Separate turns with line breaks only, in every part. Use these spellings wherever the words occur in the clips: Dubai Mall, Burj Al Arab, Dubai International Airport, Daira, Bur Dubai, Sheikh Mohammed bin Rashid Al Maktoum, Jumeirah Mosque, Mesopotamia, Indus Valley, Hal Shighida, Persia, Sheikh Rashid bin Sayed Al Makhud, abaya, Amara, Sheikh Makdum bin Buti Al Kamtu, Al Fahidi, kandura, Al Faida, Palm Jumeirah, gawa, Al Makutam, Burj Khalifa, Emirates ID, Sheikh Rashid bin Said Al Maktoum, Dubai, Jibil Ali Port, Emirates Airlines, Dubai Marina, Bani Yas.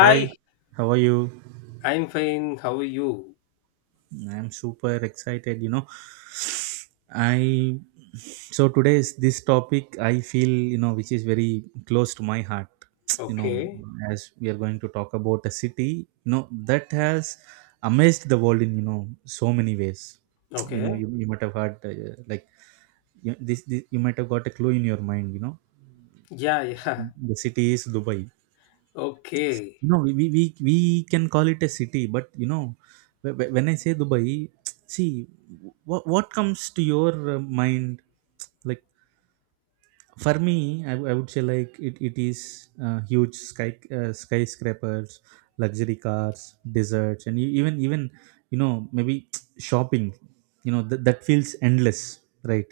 Hi, how are you?
I'm fine. How are you?
I'm super excited. I so today is this topic I feel, which is very close to my heart. you know,
Okay.
as we are going to talk about a city, that has amazed the world so many ways. You know,
Okay.
you, you might have heard like this you might have got a clue in your mind.
Yeah, yeah.
The city is Dubai.
Okay.
No, we can call it a city, but when I say Dubai, see, what comes to your mind? Like, for me I would say like it is huge skyscrapers, luxury cars, deserts, and even maybe shopping that feels endless, right?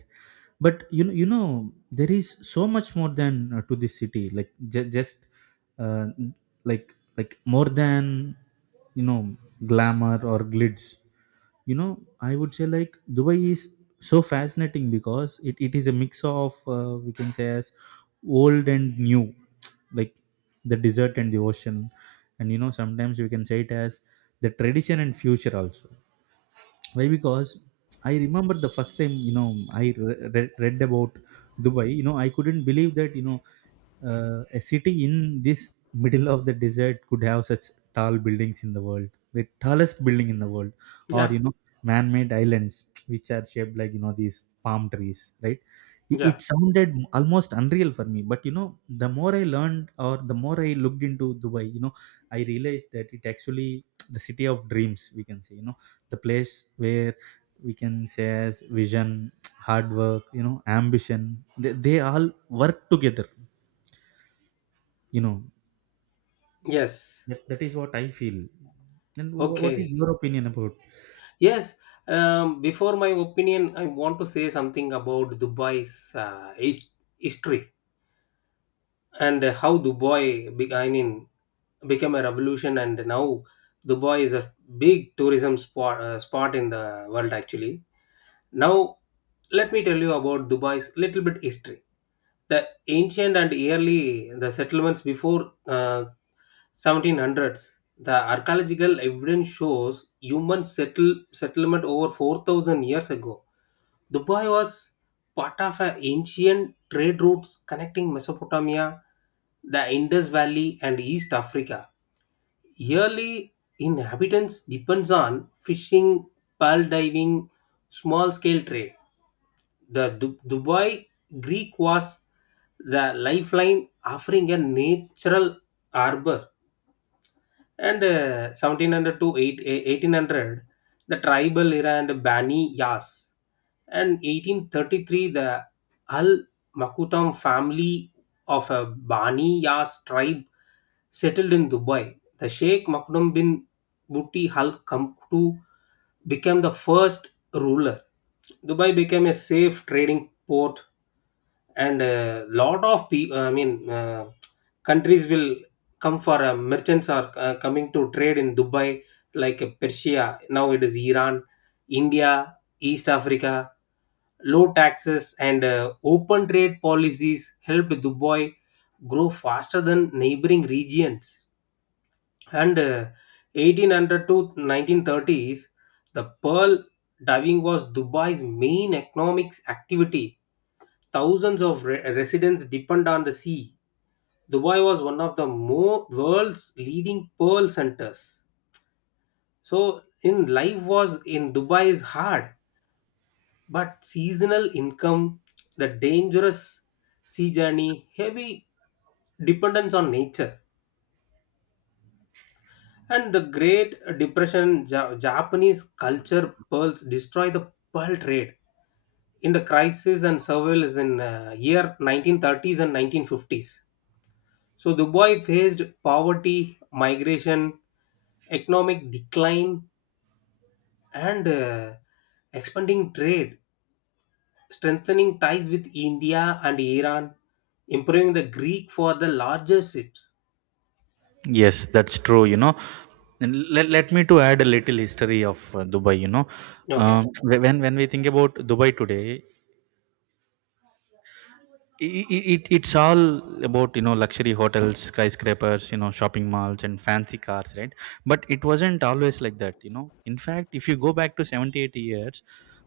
But there is so much more than to this city, like just uh, more than you know glamour or glitz you know. I would say like Dubai is so fascinating because it is a mix of we can say as old and new, like the desert and the ocean. And sometimes we can say it as the tradition and future also. Why? Because I remember the first time I read about Dubai. I couldn't believe that a city in this middle of the desert could have such tall buildings in the world, the tallest building in the world, or
Yeah,
you know man-made islands which are shaped like these palm trees, right? it
yeah.
it sounded almost unreal for me, but the more I learned, or the more I looked into Dubai, I realized that it actually, the city of dreams we can say, the place where we can say as vision, hard work, ambition, they all work together you know.
Yes.
That is what I feel. And what is
Okay.
your opinion about?
Yes. Before my opinion, I want to say something about Dubai's history and how Dubai I mean, became a revolution, and now Dubai is a big tourism spot spot in the world. Actually, now let me tell you about Dubai's little bit history. The ancient and early the settlements before 1700s. The archaeological evidence shows human settlement over 4,000 years ago. Dubai was part of an ancient trade routes connecting Mesopotamia, the Indus Valley, and East Africa. Yearly inhabitants depends on fishing, pearl diving, small scale trade. The Dubai Greek was the lifeline, offering a natural harbor. And 1700 to 1800, the tribal era and Bani Yas. And 1833, the Al Makutam family of a Bani Yas tribe settled in Dubai. The Sheikh Makdum bin Buti Al Kamtu became the first ruler. Dubai became a safe trading port and a lot of people, I mean, countries will come for merchants are coming to trade in Dubai, like Persia. Now it is Iran, India, East Africa. Low taxes and open trade policies helped Dubai grow faster than neighboring regions. And 1800 to 1930s, the pearl diving was Dubai's main economic activity. Thousands of residents depend on the sea. Dubai was one of the world's leading pearl centers. So, in life was in Dubai is hard, but seasonal income, the dangerous sea journey, heavy dependence on nature, and the Great Depression, Japanese culture pearls destroy the pearl trade in the crisis and surveillance in year 1930s and 1950s. So Dubai faced poverty, migration, economic decline, and expanding trade, strengthening ties with India and Iran, improving the Greek for the larger ships.
Yes, that's true. And let me to add a little history of uh, dubai you know um,
Okay.
wh- when when we think about Dubai today, it's all about luxury hotels, skyscrapers, you know, shopping malls, and fancy cars, right? But it wasn't always like that. In fact, if you go back to 70, 80 years,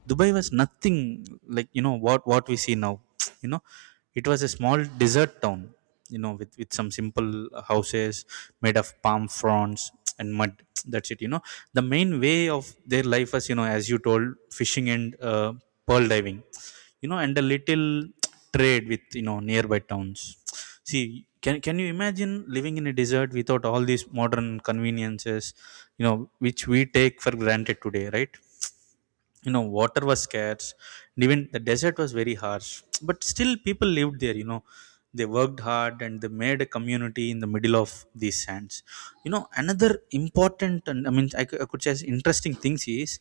Dubai was nothing like what we see now. you know it was a small desert town, with some simple houses made of palm fronds and mud. That's it. The main way of their life was, you know, as you told, fishing and uh, pearl diving, and a little trade with nearby towns. See, can you imagine living in a desert without all these modern conveniences you know, which we take for granted today, right? Water was scarce, and even the desert was very harsh. But still people lived there. They worked hard and they made a community in the middle of these sands. Another important and I mean I could say interesting things is,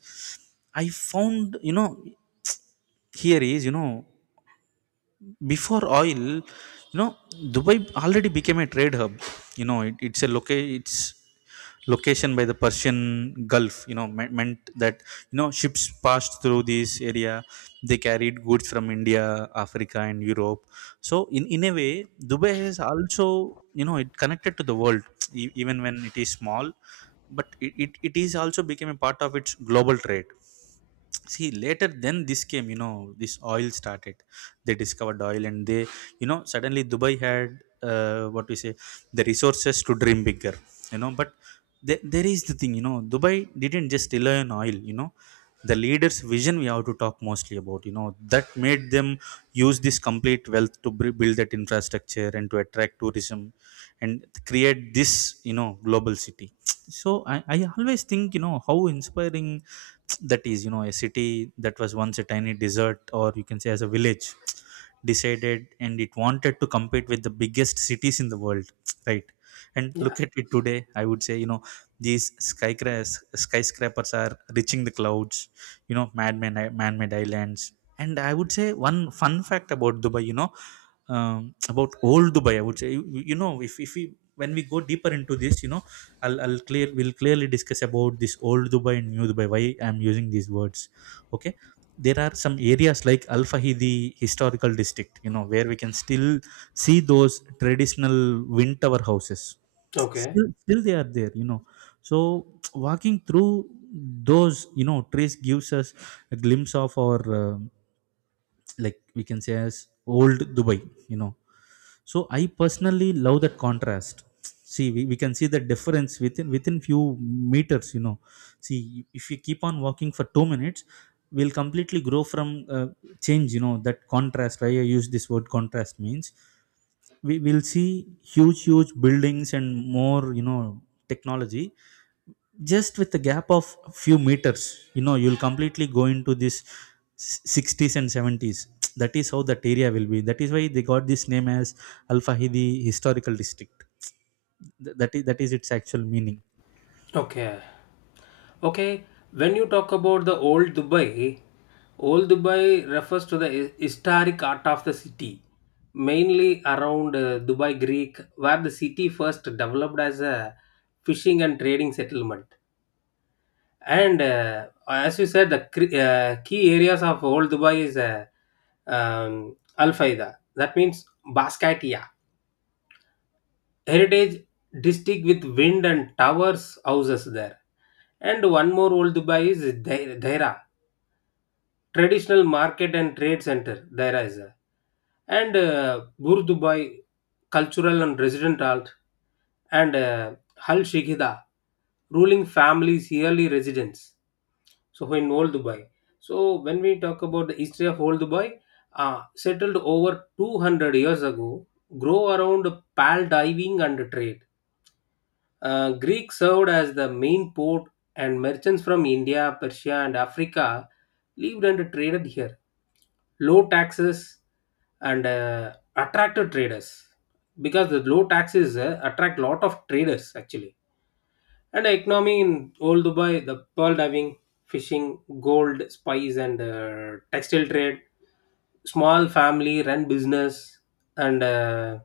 I found you know here is you know, before oil you know, Dubai already became a trade hub. Its location by the Persian Gulf meant that ships passed through this area. They carried goods from India, Africa, and Europe. So in a way, Dubai is also it connected to the world, even when it is small. But it is also became a part of its global trade. See, later then this came, this oil started. They discovered oil and they suddenly Dubai had what we say, the resources to dream bigger. But there is the thing, Dubai didn't just rely on oil. The leaders' vision we have to talk mostly about, that made them use this complete wealth to build that infrastructure and to attract tourism and create this global city. So I always think how inspiring that is, a city that was once a tiny desert, or you can say as a village, decided and it wanted to compete with the biggest cities in the world. Right? And
Yeah.
look at it today, I would say these skyscrapers are reaching the clouds, man-made islands. And I would say one fun fact about Dubai about old Dubai, I would say, you know, if we when we go deeper into this you know I'll clear we'll clearly discuss about this old Dubai and new Dubai, why I'm using these words. Okay, there are some areas like Al Fahidi historical district, you know, where we can still see those traditional wind tower houses.
Okay.
Still they are there, you know. So walking through those, you know, trees gives us a glimpse of our, like we can say as old Dubai, you know. So I personally love that contrast. See, we can see the difference within few meters, you know. See, if you keep on walking for 2 minutes, will completely grow from change, you know. That contrast, why I use this word contrast means, we will see huge buildings and more, you know, technology, just with the gap of few meters. You know, you'll completely go into this 60s and 70s. That is how that area will be. That is why they got this name as Al Fahidi historical district. That is its actual meaning.
Okay. Okay, when you talk about the old Dubai refers to the historic art of the city, mainly around Dubai Greek, where the city first developed as a fishing and trading settlement. And as you said, the key areas of old Dubai is Al Faida, that means Bascatia, heritage district with wind and towers houses there. And one more old Dubai is Daira traditional market and trade center there is a. And Bur Dubai cultural and resident alt, and Hal Shighida ruling families yearly residence. So in old Dubai, so when we talk about the history of old Dubai, settled over 200 years ago, grow around pearl diving and trade. Uh, Greek served as the main port, and merchants from India, Persia, and Africa lived and traded here. Low taxes and attracted traders because the low taxes attract lot of traders actually. And economy in old Dubai, the pearl diving, fishing, gold, spice, and textile trade, small family run business, and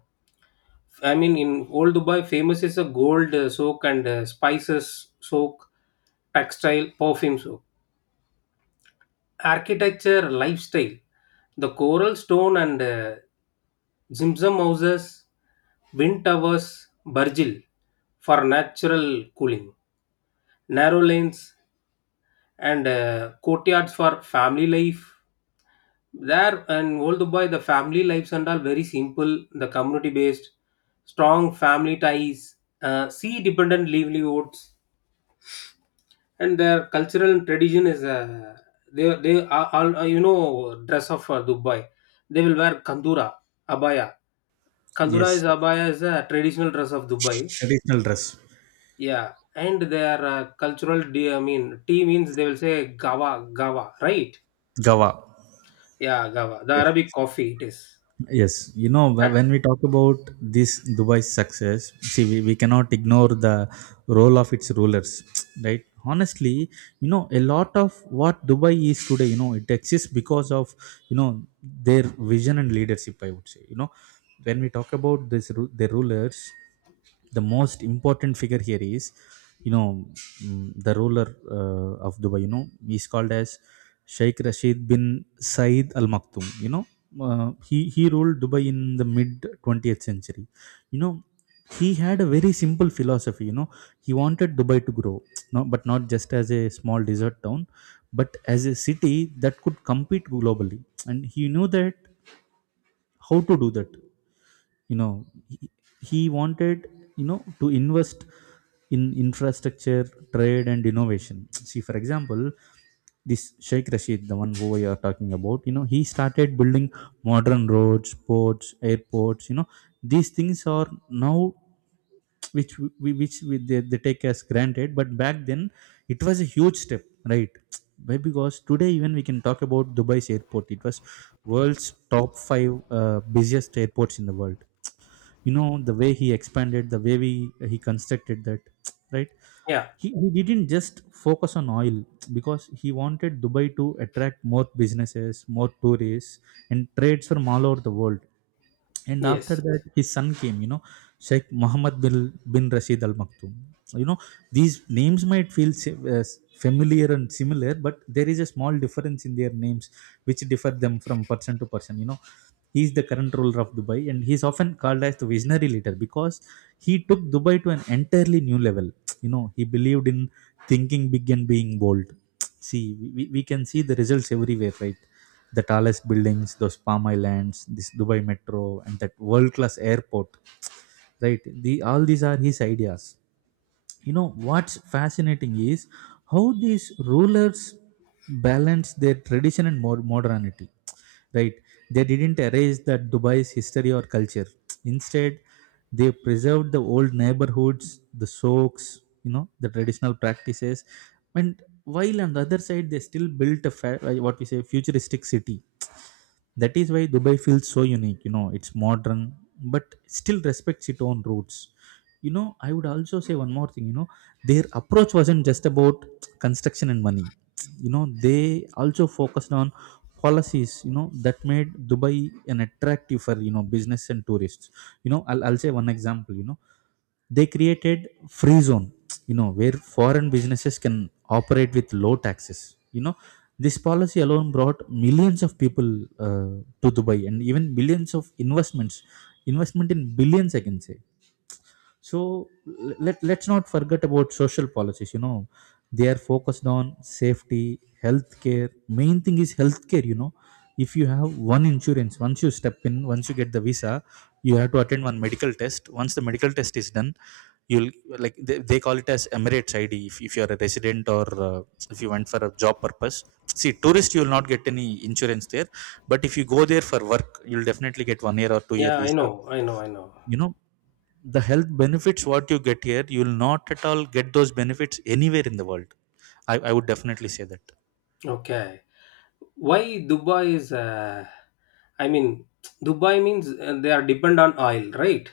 I mean in old Dubai, famous is a gold soak and spices soak, textile, perfume soak, architecture, lifestyle, the coral stone and Zimzam houses, wind towers, Burjil for natural cooling, narrow lanes, and courtyards for family life there. And old Dubai, the family lives and all very simple, the community based, strong family ties, sea dependent livelihoods. And their cultural tradition is they are all dress up for Dubai. They will wear kandura, abaya. Kandura
Yes,
is abaya is a traditional dress of Dubai.
traditional dress.
Yeah, and their cultural d, I mean t, means they will say gawa, gawa, right?
Gawa.
Yeah, Gawa. The Arabic
Yes.
coffee it is.
Yes, you know,
Uh,
when we talk about this Dubai's success, see, we cannot ignore the role of its rulers, right? Honestly, you know, a lot of what Dubai is today, you know, it exists because of, you know, their vision and leadership, I would say. You know, when we talk about this, their rulers, the most important figure here is, you know, the ruler of Dubai, you know. He's called as Sheikh Rashid bin Said Al Maktoum, you know. He ruled Dubai in the mid 20th century, you know. He had a very simple philosophy, you know. He wanted Dubai to grow, no, but not just as a small desert town, but as a city that could compete globally. And he knew that how to do that, you know. He wanted, you know, to invest in infrastructure, trade, and innovation. See, for example, this Sheikh Rashid, the one who we are talking about, you know, he started building modern roads, ports, airports, you know. These things are now which we they take as granted, but back then it was a huge step, right. Why? Because today even we can talk about Dubai's airport. It was world's top five busiest airports in the world, you know. The way he expanded, the way he constructed that, right.
Yeah,
He didn't just focus on oil because he wanted Dubai to attract more businesses, more tourists, and trades from all over the world. And after
yes.
that his son came, you know, Sheikh Mohammed bin Rashid Al Maktoum, you know. These names might feel familiar and similar, but there is a small difference in their names which differ them from person to person, you know. He is the current ruler of Dubai and he is often called as the visionary leader because he took Dubai to an entirely new level, you know. He believed in thinking big and being bold. See, we can see the results everywhere, right. The tallest buildings, those palm islands, this Dubai metro, and that world class airport, right. The all these are his ideas, you know. What's fascinating is how these rulers balance their tradition and modernity, right. They didn't erase that Dubai's history or culture. Instead, they preserved the old neighborhoods, the souks, you know, the traditional practices. And while on the other side they still built a what we say futuristic city. That is why Dubai feels so unique, you know. It's modern, but still respects its own roots. You know, I would also say one more thing, you know, their approach wasn't just about construction and money, you know. They also focused on policies, you know, that made Dubai an attractive for, you know, business and tourists, you know. I'll say one example, you know. They created free zone, you know, where foreign businesses can operate with low taxes, you know. This policy alone brought millions of people to Dubai and Even billions of investments, investment in billions, I can say. So let's not forget about social policies. You know, they are focused on safety, healthcare. Main thing is healthcare. You know, if you have one insurance, once you step in, once you get the visa, you have to attend one medical test. Once the medical test is done, you'll like they call it as Emirates ID. If you are a resident or uh, if you went for a job purpose. See, tourist, you will not get any insurance there. But if you go there for work, you'll definitely get 1 year or 2 year
Yeah, I
visa.
know, I know, I know.
You know, the health benefits what you get here you will not at all get those benefits anywhere in the world. I would definitely say that
Okay. Why Dubai is, I mean, Dubai means they are dependent on oil, right?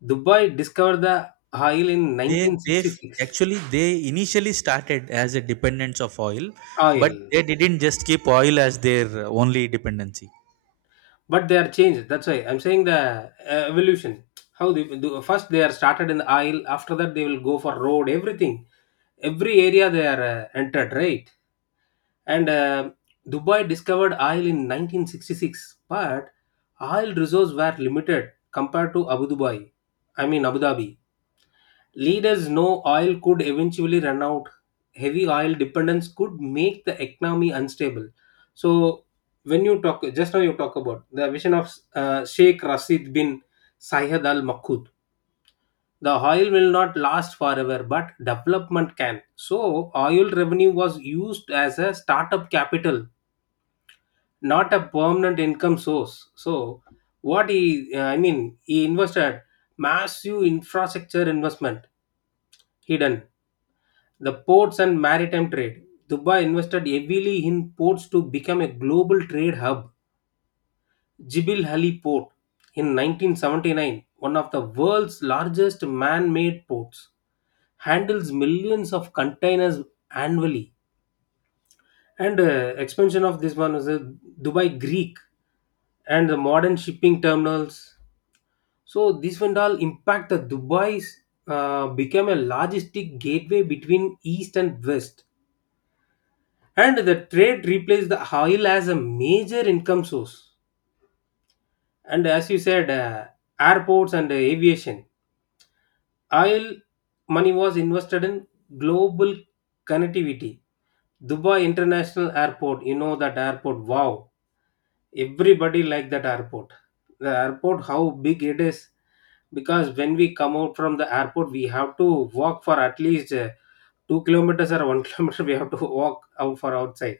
Dubai discovered the oil in 1966.
actually they initially started as a dependence of oil, but
Oil.
they didn't just keep oil as their only dependency.
But they are changed. That's why I'm saying the evolution. How they do, first they are started in the oil, after that they will go for road, everything. Every area they are entered, right? And Dubai discovered oil in 1966, but oil reserves were limited compared to Abu Dubai, I mean, Abu Dhabi. Leaders know oil could eventually run out, heavy oil dependence could make the economy unstable. So when you talk just now, you talk about the vision of Sheikh Rashid bin Sayed Al Makhud. The oil will not last forever, but development can. So, oil revenue was used as a startup capital, not a permanent income source. So what he, I mean, he invested massive infrastructure investment hidden. The ports and maritime trade. Dubai invested heavily in ports to become a global trade hub. Jibil Ali Port in 1979, one of the world's largest man-made ports, handles millions of containers annually. And expansion of this one was Dubai Greek and the modern shipping terminals. So this went all impact that Dubai's became a logistic gateway between East and West, and the trade replaced the oil as a major income source. And as you said, airports and aviation, oil money was invested in global connectivity. Dubai International Airport, you know that airport. Wow, everybody like that airport. The airport, how big it is, because when we come out from the airport we have to walk for at least 2 kilometers or 1 kilometer we have to walk out for outside.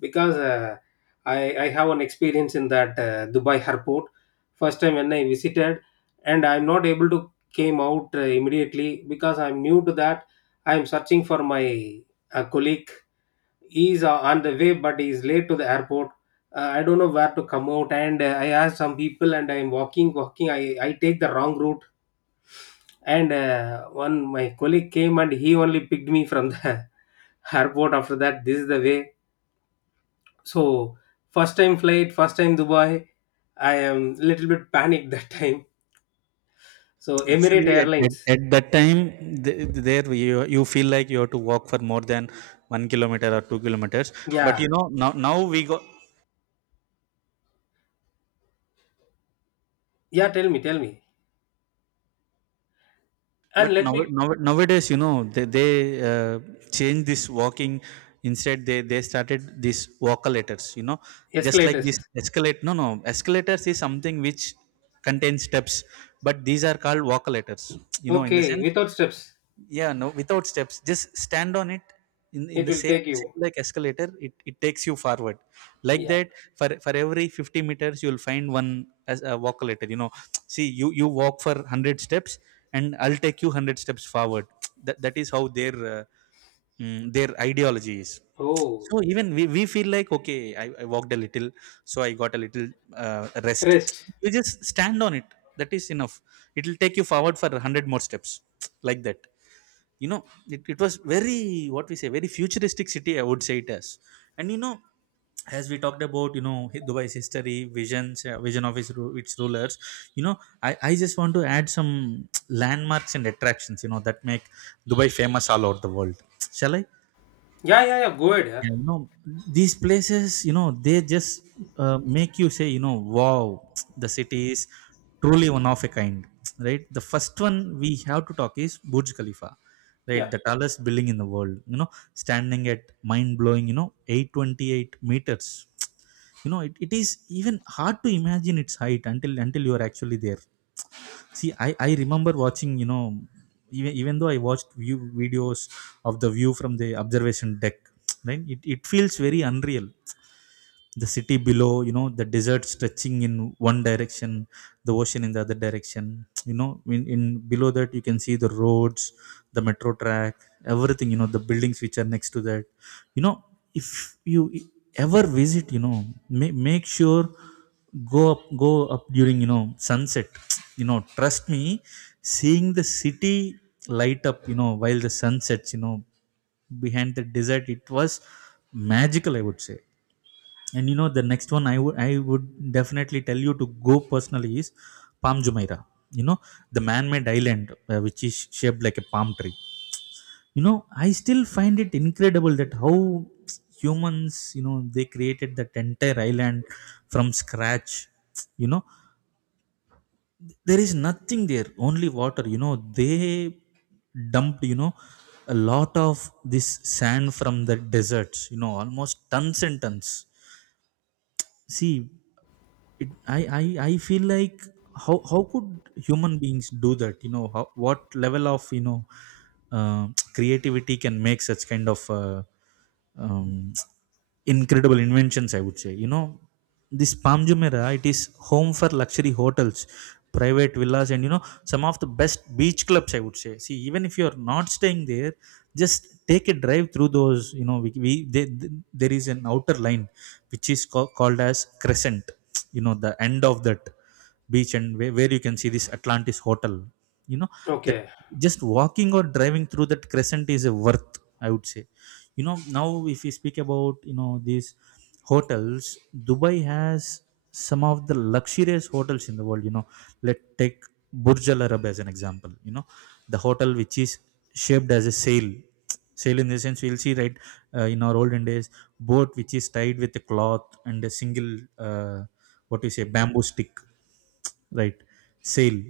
Because i I have an experience in that Dubai airport first time when I visited, and I'm not able to came out immediately because I'm new to that. I'm searching for my colleague. He's on the way but he's late to the airport. Uh, I don't know where to come out, and I asked some people and I'm walking. I I take the wrong route. And one my colleague came and he only picked me from the airport. After that, this is the way. So first time flight, first time Dubai. I am little bit panicked that time. So Emirate
Actually at, at,
Airlines.
at that time there you feel like you have to walk for more than 1 kilometer or 2 kilometers. But
Yeah,
you know now we go.
yeah. Tell me, and
But
let
now,
me
now nowadays, you know, they uh, change this walking. Instead, they started these walkalators. You know, just like
escalators.
this escalate. No, no, escalators is something which contains steps, but these are called walkalators. You know, in the
Okay,
sense
without steps,
yeah, no, without steps, just stand on it. In
it
the
will
same
take you.
same like escalator, it takes you forward, like
Yeah.
that. For every 50 meters you'll find one as a walkulator. You know, see, you walk for 100 steps and I'll take you 100 steps forward. That is how their their ideology is.
Oh,
So even we feel like okay, I walked a little, so I got a little rest.
rest.
You just stand on it, that is enough. It will take you forward for 100 more steps, like that, you know. It was very, what we say, very futuristic city, I would say it as. And you know, as we talked about, you know, Dubai's history, visions, vision of its rulers, you know, I just want to add some landmarks and attractions, you know, that make Dubai famous all over the world. Shall I?
Yeah, yeah, yeah. Go ahead, yeah.
Yeah, you know, these places, you know, they just make you say, you know, wow, the city is truly one of a kind, right? The first one we have to talk is Burj Khalifa, right?
Yeah.
The tallest building in the world, you know, standing at mind blowing, you know, 828 meters. You know, it is even hard to imagine its height until you are actually there. See, I remember watching, you know, even though I watched view videos of the view from the observation deck, right? It feels very unreal, the city below, you know, the desert stretching in one direction, the ocean in the other direction, you know, in below that you can see the roads, the metro track, everything, you know, the buildings which are next to that, you know. If you ever visit, you know, make sure go up during, you know, sunset. you know, trust me, seeing the city light up, you know, while the sun sets, you know, behind the desert, it was magical, I would say. And you know, the next one I would definitely tell you to go personally is Palm Jumeirah. You know, the man-made island which is shaped like a palm tree. You know, I still find it incredible that how humans, you know, they created that entire island from scratch. You know, there is nothing there, only water. You know, they dumped, you know, a lot of this sand from the deserts. You know, almost tons and tons. See, it, I feel like how could human beings do that, you know, how, what level of, you know, uh, creativity can make such kind of um, incredible inventions, I would say. You know, this Palm Jumeirah, it is home for luxury hotels, private villas, and you know, some of the best beach clubs, I would say. See, even if you are not staying there, just take a drive through those. You know, there is an outer line which is called as crescent. You know, the end of that beach, and where you can see this Atlantis hotel, you know, that,
Okay.
just walking or driving through that crescent is a worth, I would say. You know, now, if we speak about, you know, these hotels, Dubai has some of the luxurious hotels in the world. You know, let's take Burj Al Arab as an example. You know, the hotel which is shaped as a sail. Sail, in the sense, we'll see, right, in our olden days, boat which is tied with a cloth and a single uh, what do you say, bamboo stick, right? Sale.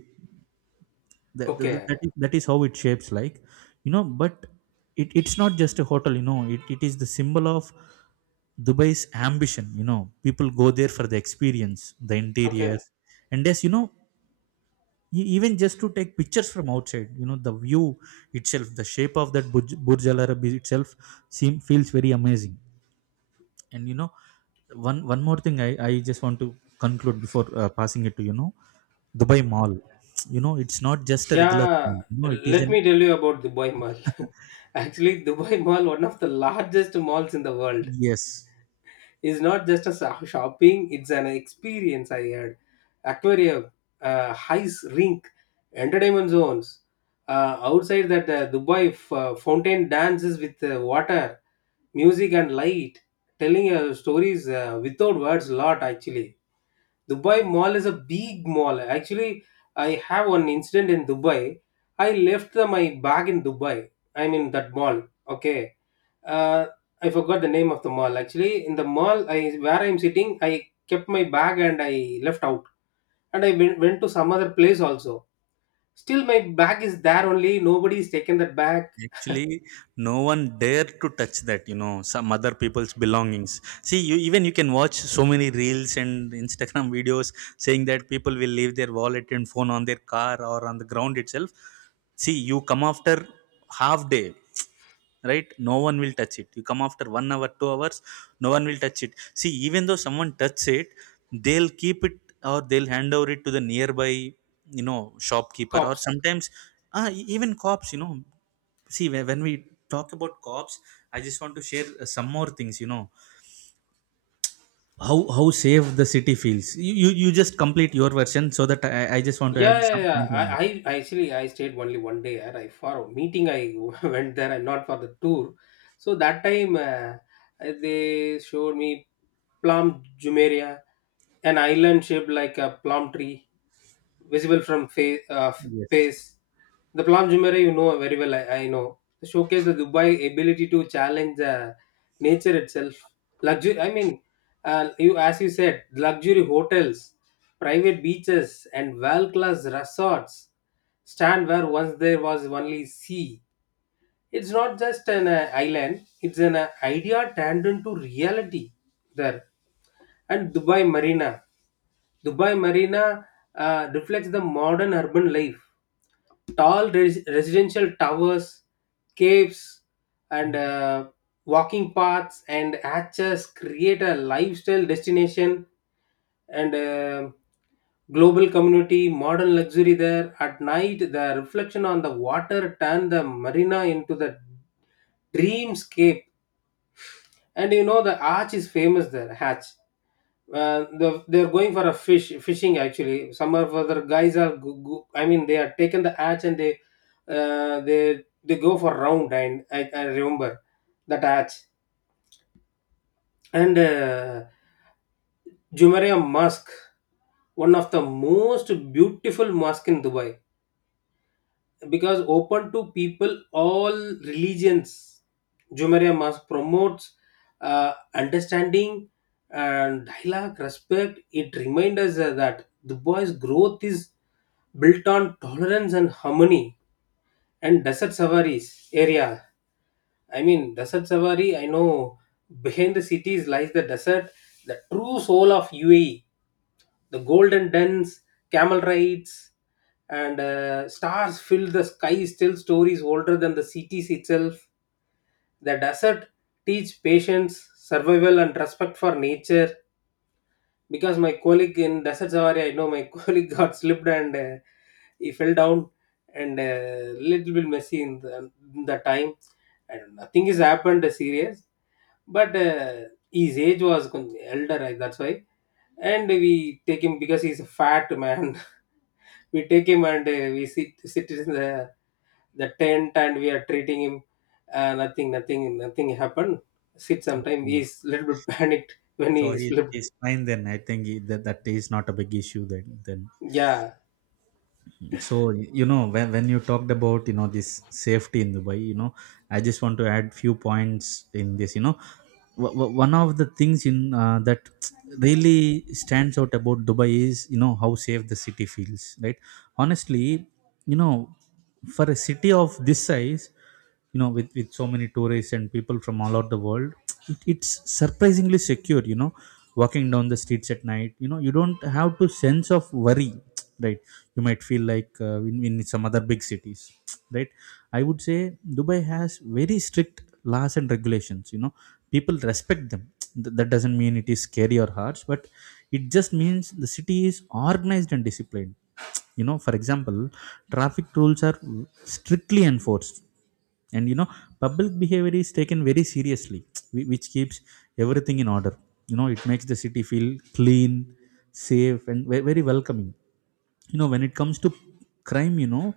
that, that,
Okay.
that, is, that is how it shapes like. You know, but it's not just a hotel. You know, it is the symbol of Dubai's ambition. You know, people go there for the experience, the
Okay.
interiors, and yes, you know, even just to take pictures from outside, you know, the view itself, the shape of that Burj Al Arab itself seem, feels very amazing. And you know, one more thing, I just want to conclude before passing it to, you know, Dubai Mall. You know, it's not just a regular
Yeah,
mall, you know, it is
let
an...
me tell you about Dubai Mall. Actually, Dubai Mall, one of the largest malls in the world,
Yes,
is not just a shopping, it's an experience I had. Aquarium, ice rink, entertainment zones. Outside that, Dubai fountain dances with water, music, and light, telling stories without words, lot actually. Dubai Mall is a big mall. Actually, I have one incident in Dubai. I left my bag in Dubai. I mean that mall. Okay. Uh, I forgot the name of the mall. Actually, in the mall, I where I'm sitting, I kept my bag and I left out. And I went to some other place also. Still, my bag is there only. Nobody's taken that bag.
actually, no one dare to touch that, you know, some other people's belongings. See, you, even you can watch so many reels and Instagram videos saying that people will leave their wallet and phone on their car or on the ground itself. See, you come after half day, right, no one will touch it. You come after 1 hour 2 hours, no one will touch it. See, even though someone touches it, they'll keep it or they'll hand over it to the nearby, you know, shopkeeper or
Cops.
sometimes even cops, you know. See, when we talk about cops, I just want to share some more things. You know, how safe the city feels, you you just complete your version so that I just want to
Yeah,
add
yeah, yeah.
something more.
I actually I stayed only one day. And I for a meeting I went there and not for the tour. So that time they showed me Plum Jumeirah, an island shaped like a plum tree visible from face,
Yes.
pace. The Plan Jumeirah you know very well, I know. Showcase the Dubai ability to challenge nature itself. Luxury, I mean, you as you said, luxury hotels, private beaches, and world-class resorts stand where once there was only sea. It's not just an island; it's an idea turned into reality there. And Dubai Marina. Dubai Marina reflects the modern urban life. Tall residential towers, caves, and walking paths and hatches create a lifestyle destination, and global community, modern luxury there. At night, the reflection on the water turned the marina into the dreamscape. And you know, the arch is famous there, hatch, the, they're going for a fishing actually. Some of other guys are I mean they are taken the hatch and they, they go for round, and I remember that hatch. And Jumeirah Mosque, one of the most beautiful mosque in Dubai, because open to people all religions. Jumeirah Mosque promotes understanding and dialogue respect. It reminds us that the boys growth is built on tolerance and harmony. And desert safaris area, I mean desert safari, I know, behind the cities lies the desert, the true soul of UAE. The golden dens, camel rides, and stars fill the skies tell stories older than the cities itself. The desert teach patience, survival, and respect for nature. Because my colleague in Desert Safari, I know my colleague got slipped and he fell down, and a little bit messy in in the time, and nothing has happened serious. But his age was కొంచెం elder, I- that's why. And we take him because he's a fat man. We take him, and we sit in the tent, and we are treating him. Uh, nothing happened. Sit sometime
Okay.
he's a little bit panicked when
So
he
he
slipped.
is fine, then. I think he, that that is not a big issue then, then.
Yeah.
So you know, when you talked about, you know, this safety in Dubai, you know, I just want to add few points in this. You know, one of the things in that really stands out about Dubai is, you know, how safe the city feels, right? Honestly, you know, for a city of this size, you know, with so many tourists and people from all over the world, it's surprisingly secure. You know, walking down the streets at night, you know, you don't have to sense of worry, right? You might feel like in some other big cities, right? I would say Dubai has very strict laws and regulations. You know, people respect them. That doesn't mean it is scary or harsh, but it just means the city is organized and disciplined. You know, for example, traffic rules are strictly enforced. And you know, public behavior is taken very seriously, which keeps everything in order. You know, it makes the city feel clean, safe, and ve- very welcoming. You know, when it comes to crime, you know,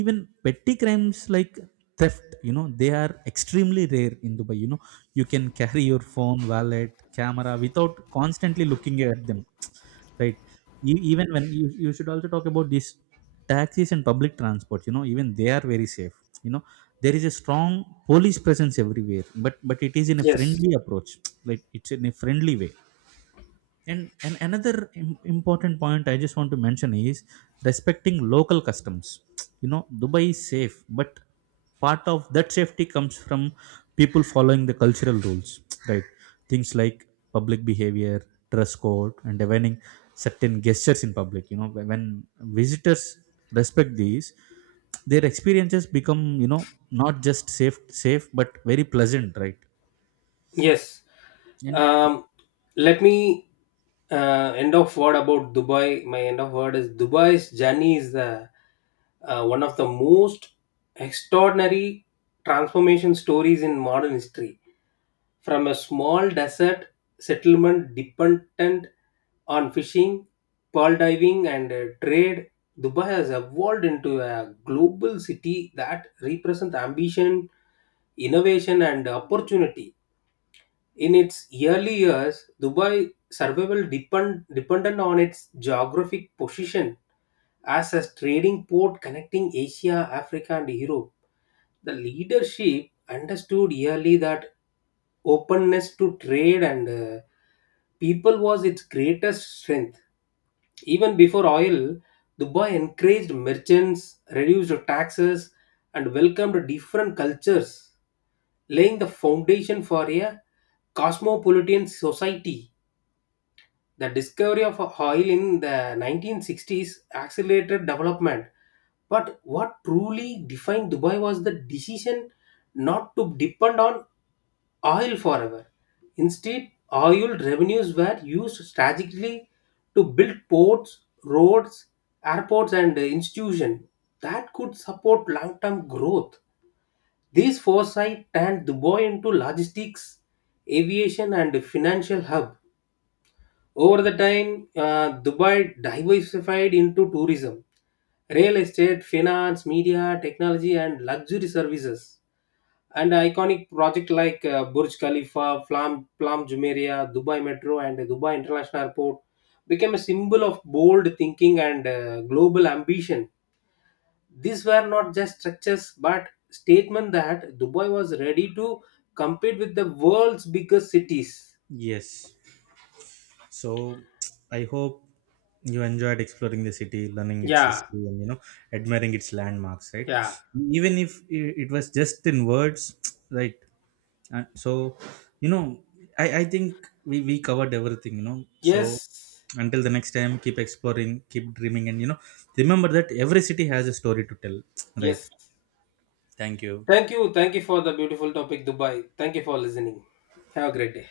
even petty crimes like theft, you know, they are extremely rare in Dubai. You know, you can carry your phone, wallet, camera without constantly looking at them, right? Even when you should also talk about these taxis and public transport. You know, even they are very safe. You know, there is a strong police presence everywhere, but it is in a
Yes.
friendly approach, like it's in a friendly way. And another important point I just want to mention is respecting local customs. You know, Dubai is safe, but part of that safety comes from people following the cultural rules, right? Things like public behavior, dress code, and avoiding certain gestures in public. You know, when visitors respect these, their experiences become, you know, not just safe but very pleasant, right?
Yes.
And
um Let me, end of word about Dubai. My end of word is Dubai's journey is the one of the most extraordinary transformation stories in modern history. From a small desert settlement dependent on fishing, pearl diving, and trade, Dubai has evolved into a global city that represents ambition, innovation, and opportunity. In its early years, Dubai survival dependent on its geographic position as a trading port connecting Asia, Africa, and Europe. The leadership understood early that openness to trade and people was its greatest strength. Even before oil, Dubai encouraged merchants, reduced taxes, and welcomed different cultures, laying the foundation for a cosmopolitan society. The discovery of oil in the 1960s accelerated development. But what truly defined Dubai was the decision not to depend on oil forever. Instead, oil revenues were used strategically to build ports, roads, airports, and institutions that could support long term growth. This foresight turned Dubai into logistics, aviation, and financial hub. Over the time, Dubai diversified into tourism, real estate, finance, media, technology, and luxury services, and iconic project like Burj Khalifa, Plum Jumeirah, Dubai Metro, and Dubai International Airport became a symbol of bold thinking and global ambition. These were not just structures but statement that Dubai was ready to compete with the world's biggest cities.
you enjoyed exploring the city, learning its
Yeah,
history, and you know, admiring its landmarks, right,
yeah,
even if it was just in words, right? And so, you know, I think we covered everything, you know. So
yes,
until the next time, keep exploring, keep dreaming, and you know, remember that every city has a story to tell, right.
yes.
Thank you.
Thank you for the beautiful topic, Dubai. Thank you for listening. Have a great day.